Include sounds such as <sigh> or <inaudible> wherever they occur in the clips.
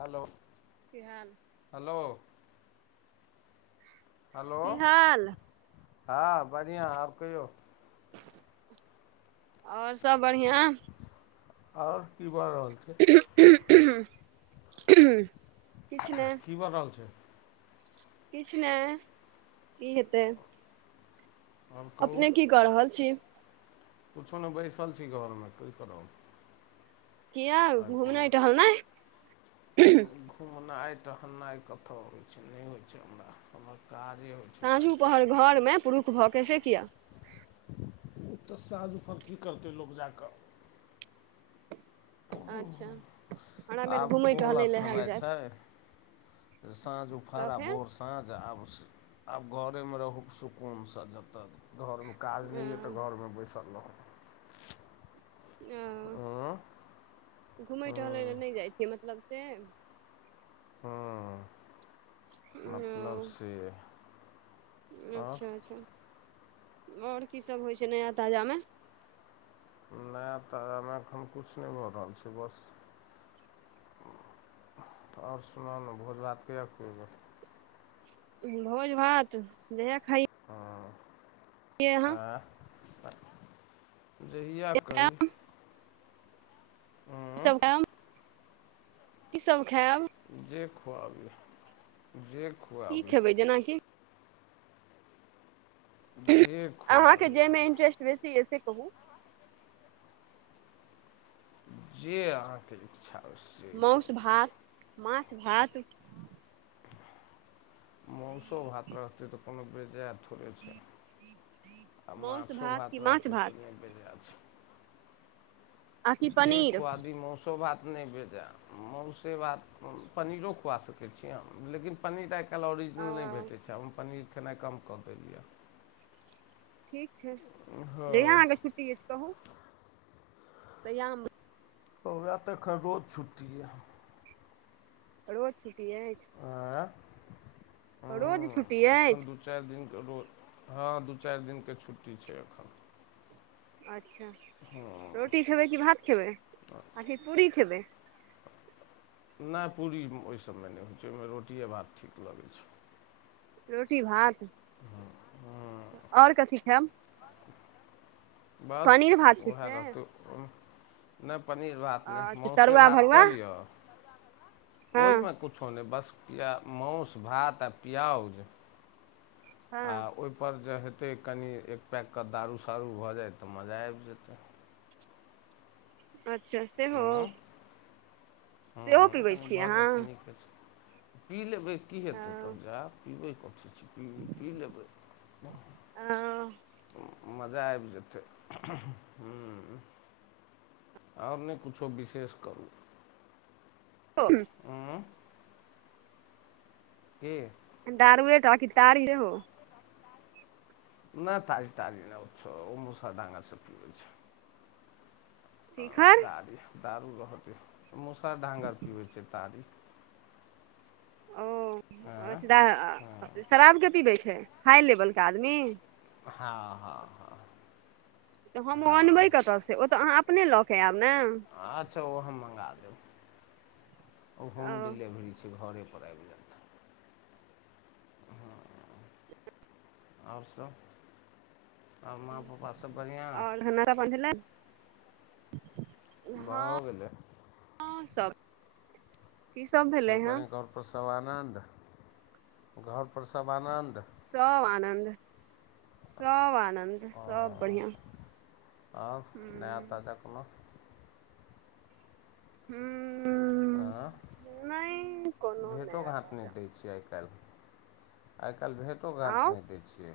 Hello किहाल hello hello की हाल हाँ बढ़ियाँ आओर कहियौ। आओर सब बढ़ियाँ आओर की भऽ रहल छै। उं-उं-उंहुं उंहुं किछ ने की भऽ रहल छै। किछ नहि कि हेतै? आओर अपने की क रहल छी? कुछो नहि बैसल छी घरमे कि करब? कि यौ आइ कोनो घुमनाइ टहलनाइ घूमनाइ टहलनाइ कतौ होइ छै नहि होइ छै हमरा हमर काजे होइ छै। साँझू खाली पहर घर मे पुरुख भऽ के से किया ओ तऽ साँझपर की करतै लोक जाय कऽ अच्छा हमरा भेल आब घुमै ओबला टहलै लए हैत समय जाइत छै साँझ तऽ उफार अ फेर बोसँ साँझ आब-आब घरेमे रहू सुकूनसँ जतऽ घरमे काज नहि या तऽ घरमे बैसल रहों हँ हूँ-घुमै टहलै लए हँ नहि जाइ छियै मतलब से हाँ मतलब से आओर देखियो त आओर की सब होइ छै नया ताजामे? नय तऽमे एखन कुछ नय भऽ रहल छै बस ओर सुनलहु भोज भात कहिया खुएभा भोज भात जहिया खाइ हां आ जहिया कही सब हूँ <unintelligible> की सब खाइब जे खुआवीयौ जे खुआवीयौ खेबै जेना की हुं जे अहाँके खुआबी जाहि मे अहाँ इंट्रेस्ट बेसी य से कहू जे अहाँके इच्छा से मौउस करू भात माछ भात मौसो भात रहतै तऽ कोनो बेजायत न थोड़े छै आ माउस माछो कि भात माछ रहतै भात तऽ नैय बेजाय छै आ कि जे पनीर खुआदी मौसो भात नय बे मौसे भात पनीरो खुआ सकै छी हम लेकिन पनीर आ आइकाल्हि अ ऑरिजिनल नय भेटै छै हम पनीर खेइना कम कऽ देलियऽ ठीक छै हँ जहिया अहाँके छुट्टी अछि कहू तहिआ हम हमरा तऽ एखन रोज छुट्टी यऽ रोज छुट्टी अइछ आ रोज छुट्टी अइछ चारि दिन के रोज हाॅं दू चारि दिनके छुट्टी छै एखन अछा हाॅं खेबै कि भात खेबै आकि पूरी खेबै नैय पूरी ओहिसभमे नय होइ छै ओहिमे रोटिए भात ठीक लगैत छै रोटी भात हँ और कथी खायब बस पनीर भात ठीक उएह छै रहतो उह नय पनीर भात नय अच्छा मौसे तरुआ भात भरुआ कऽ लिअ हँ ओहिमे किछो नय बस मौस भात आ प्यज आ हँ ओहिपर जे हेतै कनि एक पैकके दारू शारू भऽ जाय तऽ मजा आबि जेतै स सेहो हँ सेहो हँ पीबै कनि छीय भऽ जाय अहाँ तऽ नीक होइ छै पी लेबै की हेतै तह अहाँ जाय पीबै कथी छै <unintelligible> मजा आबि जेतै हम्म आब नहि किछो विशेष करू <unintelligible> उं केँ दारुए टा कि तारी लेहो नहि तारी तारी नहि छ मुसर दगां सँब पीबै छै अ शिखर तारी दारू रहतै मुसर ढागंर पिबै छै तारी ओ आँ अच्छा दा हँ शराब के पीबै छै हाइ लेवलके आदमी हाॅं हाॅं हाॅं तऽ हम ओनबै कतऽ से ओ तऽ अहाँ अपने लऽ कऽ आयब न आच्छा ओ हम मँगा देब ओ होम डिलीवरी छै घरे पर आबि जाइत ह आओर सभ माँ पापा सब बढ़िआँ <inaudible> भऽ गेलै आओरं सब की सब भेलै सभ हँ <inaudible> घरपर सब आनन्द घरपर सब आनन्द सब आनन्द सब आनन्द ओ सब बढ़िआ ह त कोनो हूँ आँ नहि कोनो भेँटो नया घाँट ताजा नहि दै छियै आइकाल्हि आइकाल्हि भेँटो घाँट आउ नहि दै छियै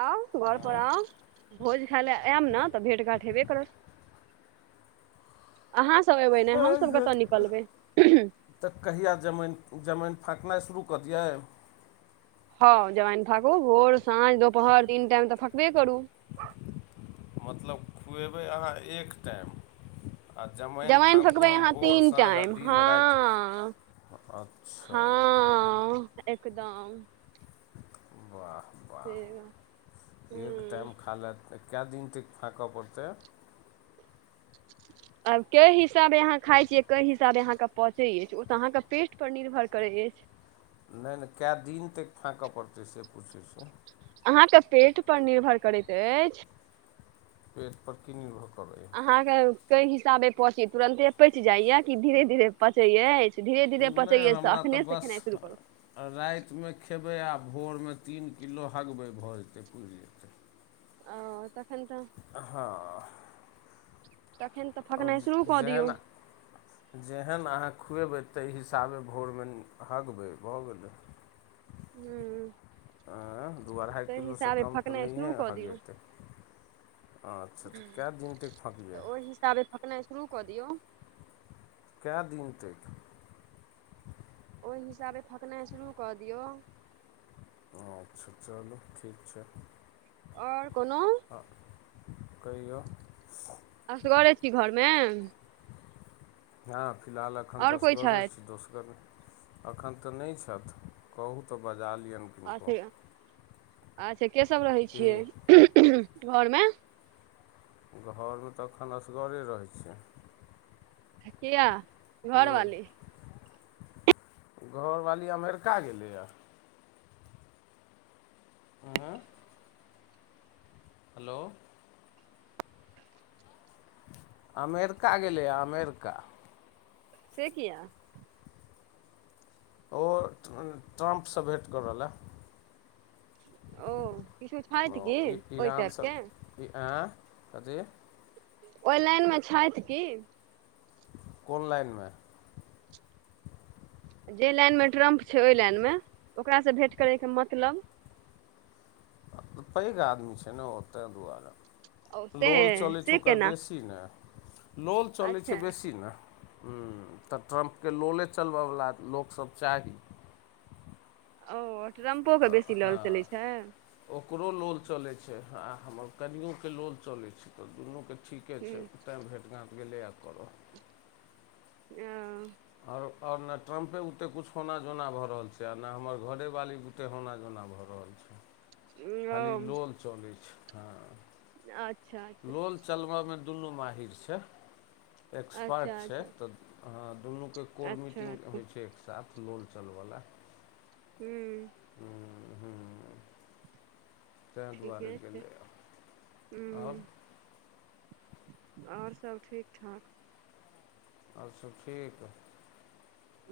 आउ घर पर आँ आउ भोज खाय ले आयब न तऽ भेट घाट हेबे करत अहाँसभ अयबै ने हमसभ कतय निकलबै तऽ कहिया जमाइन जमाइन फाँकनाइ शुरू कऽ दियै हउ जमाइन फाकू भोर साँझ दुपहर तीन टाइम तऽ फाकबे करू मतलब खुएबै अहाँ एक टाइम आ जमाइन फाँकू फकबै हम अहाँ भोर तीन साँझ आ टाइम दिन हँ राति अच्छा हँ एकदम वाह से। वाह एक हूँ टाइम खा ल तऽ कए दिन तक फाकऽ पड़तै आब कय हिसाबे अहाँ खाइ छियै कय हिसाबे अहाँके पचै अछि ओ तऽ अहाँके पेट पर निर्भर करै अछि नहि नहि कए दिन तक फाँकय पड़तै से पूछैत छियै अहाँके पेट पर निर्भर करैत अछि पेट पर की निर्भर करै अहाँके कई हिसाबे पची तुरन्ते पचि जाइया कि धीरे धीरे पचै अछि धीरे धीरे नहि पचैय अछि तऽ हमरा अखनेसँ बस खेनाइ शुरू करू रातिमे खेबै आओर भोरमे तीन किलो हगबै भऽ जेतै पुजे ओ तखन तऽ अ हँ तखन तऽ आओर फकनाइ शुरू कऽ दियौ जेहन जेहन अहाँ खुएबै ताहि हिसाबे भोरमेहगबै भऽ गेलै हूँ आँ दू अढ़ाइ ताहि किलोसँ हिसाबे कम तऽ फकनाइ शुरू नहिए कऽ दियौ हगेतै अच्छा तऽ कए दिन तक तऽ फाँकियै ओहि हिसाबे फकनाइ शुरू कऽ दियौ कए दिन तैक ओहि हिसाबे फकनाइ शुरू कऽ दियौ अच्छा चलू ठीक छै आओर कोनो आ कहियौ असगरे छी घरमे हँ फिलहाल एखन तऽ आओर कोइ असगरे छथि छी दोसगर नै एखन तऽ नै छथि कहू तऽ बजालियनि अच्छे अच्छे के सब रहै की छियै घरमे घरमे तऽ एखन असगरे रहै छीयै आ किया घरवाली घरवाली अमेरिका गेलैया आँय हेलो अमेरिका गेलै या अमेरिका से किया ओ ट्रम्पसँ भेट करऽ लए ओ किछो ओ छथि की ओहि टाइपके ईरानसब आँ कथी ओई लाइनमे छथि की कोनलाइनमे जे लाइनमे ट्रम्प छै ओहि लाइनमे ओकरासँ भेट करैके मतलब तऽ पैघ आदमी छै ने ओ तै दुआरे ओ से लोल चलै छै से ओकर केना बेसी ने लोल चलै अच्छा छै बेसी ने हूँ तऽ ट्रम्पके लोले चलबयवला लोकसब चाही ओ ट्रम्पोे के तऽ बेसी लोल हँ चलै छाय ओकरो लोल चलै छै आ हमर कनियोके लोल चलै छै तऽ दुनूके ठीके छै हूँ, तैँ भेट घाँट गेलैया करऽ अ आओर आओर न ट्रम्पे भुते कुछ होना जोना भऽ रहल छै आ ने हमर घरे वाली भुते होना जोना भऽ रहल छै <inaudible> खाली ओ लोल चलै छै हँ अच्छा अच्छा लोल चलबऽमे दुनू माहिर छै एक्सपर्ट अच्छा छै अच्छा तऽ दुनूके कोर अच्छा मीटिंग अच्छा होइ छै साफ लोलचलवला हूँ हूँ ताहि ठीके दुआरे छै गेलै आओर हूँ आओर सब ठीक ठाक आओर सब ठीक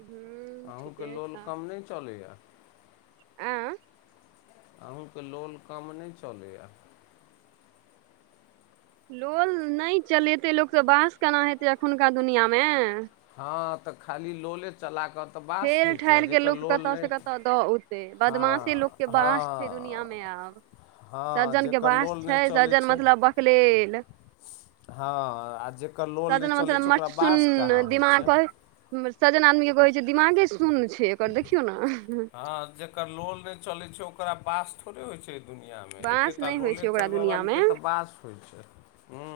हूँ अहूँके ठीके लोल कम नहि चलैए आ अहूँके लोल कम नहि चलैय लोल नहि चलेतै लोक त बास केना हेतै एखुनका दुनिया मे हँ तऽ खाली लोले चला कऽ तऽ बास होइ छै आ ठेलठाइल के जकर लोक लोल कतय से नहि कतऽ दऽ औते बदमाशेलोक हँ के बास छै दुनिया हँ मे आब ब हँ सज्जन के जकर बास लोल नहि छै चलै सज्जन छै मतलब बकलेल हँ आ जकर लोल सजन नहि चलै मतलब छै ओकरा मस्ट सुन वास कहाँ होइ दिमाग छैय कहै सजन आदमी के कहे छै एकर दिमागे शून छै एकर देखियौ ने ह जेकर लोल नहि चले छै ओकरा बास थोड़े होय छै दुनिआँमे बाँस एकेटा नहि होइ छै लोले ओकरा चलबऽ दुनिया मे बालीके तऽ वास होइ छै हू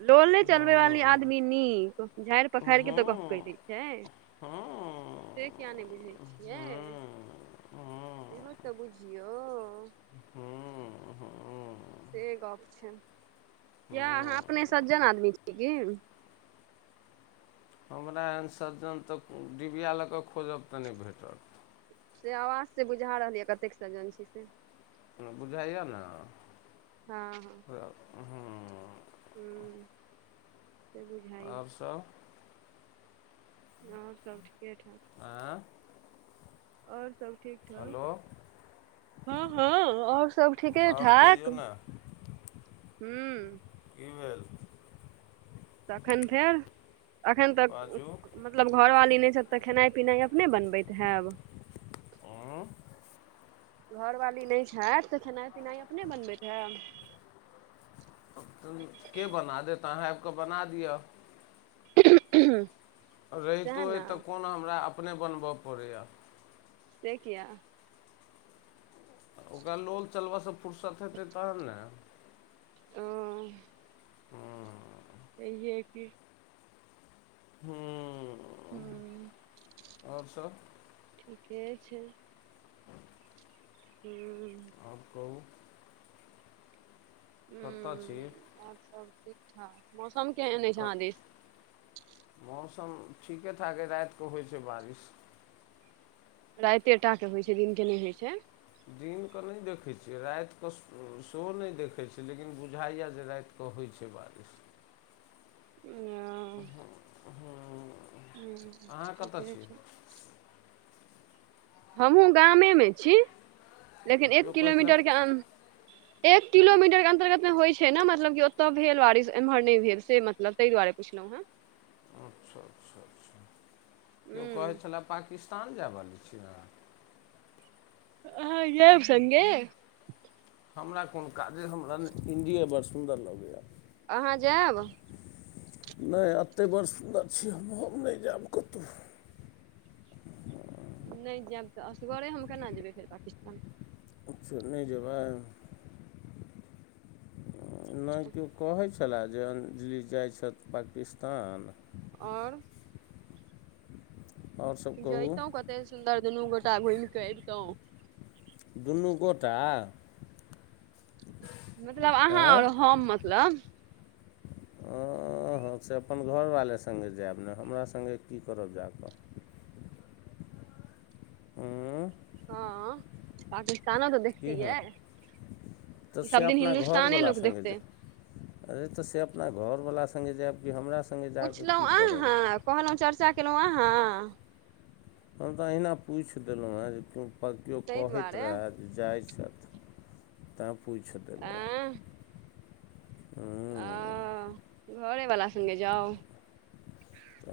लोे चलबे हूँ वाली आद ्मी नीक झाड़ि हूँ पखाड़ के तऽ हूँ गप क दै छै हूँ हूँ से किया नहि बुझै छियै से म तऽ बुझियौ हू ह से गप छै यए अहाँ अपने हूँ सज्जन आदमी छीयै की हमरा एहन सज्जन तऽ डिबिया लऽ कऽ खोजब तऽ नहि भेटत से आवाज से बुझा रहल यै कतेक सजन छी से बुझाइया ने हँ हँ त हूँ हूँ से बुझ आओर सब आओर सब ठीके ठाक आँ आओर सब ठीक ठाक हेलो हँ हँ आओर सब ठीके आओर ठाक कहियौ ने हू ईमेल तखन फेर एखन तऽ बाजू मतलब घरवाली नहि छथि तऽ खेनाइ पिनाइ अपने बनबैत हैब हॅं घरवाली नहि छथि तऽ खेनाइ पिनाइ अपने बनबैत हेब त के बना देत अहाँ आबि कऽ बना दिअ ह रहितो अइ तऽ कोन हमरा अपने बनबय पड़ैए से किया ओकरा लोल चलबयसँ फुरसत हेतै तहन ने हू हँ इ इहए कि हू हू ठीके छै हू आओर कहू कत्ता हूँ छियै सब ठीक ठाक मौसम केहन अछि क अहाँ दिश मौसम ठीके ठाक अइ रातिकेऽ होइत छै बारिश राइते टाके होइ छै दिनके नय होइ छै दिनकेँ नय देखै छियै रातिके सेहो नय देखैत छियै लेकिन बुझाइए जे राते तऽ होइ छै बारिश ओ हम्म, हँ अहाँ कतऽ ठीके छी छै हमहूँ गामेमे छी लेकिन एक केओ कहै छलै किलोमीटरके अन् एक किलोमीटर के अंतर्गत मे होइ छै ने मतलब की ओते भेल बारिश एम्हर नय भेल से मतलब ताहि दुआरे पुछलौं हँ अच्छा अच्छा अच्छा केओ कहै हूँ छलए पाकिस्तान जाय वाली छी अहाँ आहाॅं जैब संगे हमरा कोन काज अय हमरा न इण्डिये बड़ सुन्दर लगैए अहाँ जाएब नय अतहि बड़ सुन्दर छी हम हम नय जायब कतौ नय जैब तऽ असगरे हम केना जेबै फेर पाकिस्तान अच्छा नय जेबै नय केओ कहै छलए जे अंजलि जाइ छथि पाकिस्तान आओर आओर सब कहू जैतौं कते सुन्दर दुनू गोटा घुमि केे अबितौं। दुनू गोटा मतलब अहाँ और हम मतलब हँ हँ से अपन घरवाले सङ्गे जायब ने हमरा सङ्गे की करब जाकऽ उंम्म हँ पाकिस्तानो तऽ देख की हँ तऽ से सब दिन अपना हिन्दुस्ताने घरवला लोक संगे देखतै जैब अरे तऽ से अपना घरवला संगे जायब कि हमरा सं पुछलौं अहाँ कहलौं चर्चा केलौं अहाँ हम तऽ अहिना पूछि देलौं हेँ जे केओ ताहि कहैत दुआरे रहए जाइ छथि तैँ पूछि देलहुँ एं उंम्म आ घरेवला सङ्गे जाउ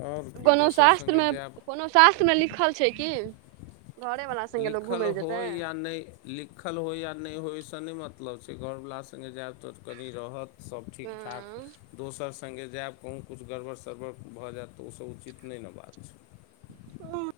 आओर की कोनो दोसर सङ्गे शास्त्रमे जायब कोनो शास्त्रमे लिखल छै की लिखल होय या नय लिखल होइ या नय होइ ओहिसँ नय मतलब छै घरवला सङ्गे जायब तऽ कनि रहत सब ठीक ठाक दोसर सङ्गे जायब कहूँ किछु गड़बड़ सड़बड़ भऽ जायत तऽ ओसब उचित नय ने बात छै <inaudible>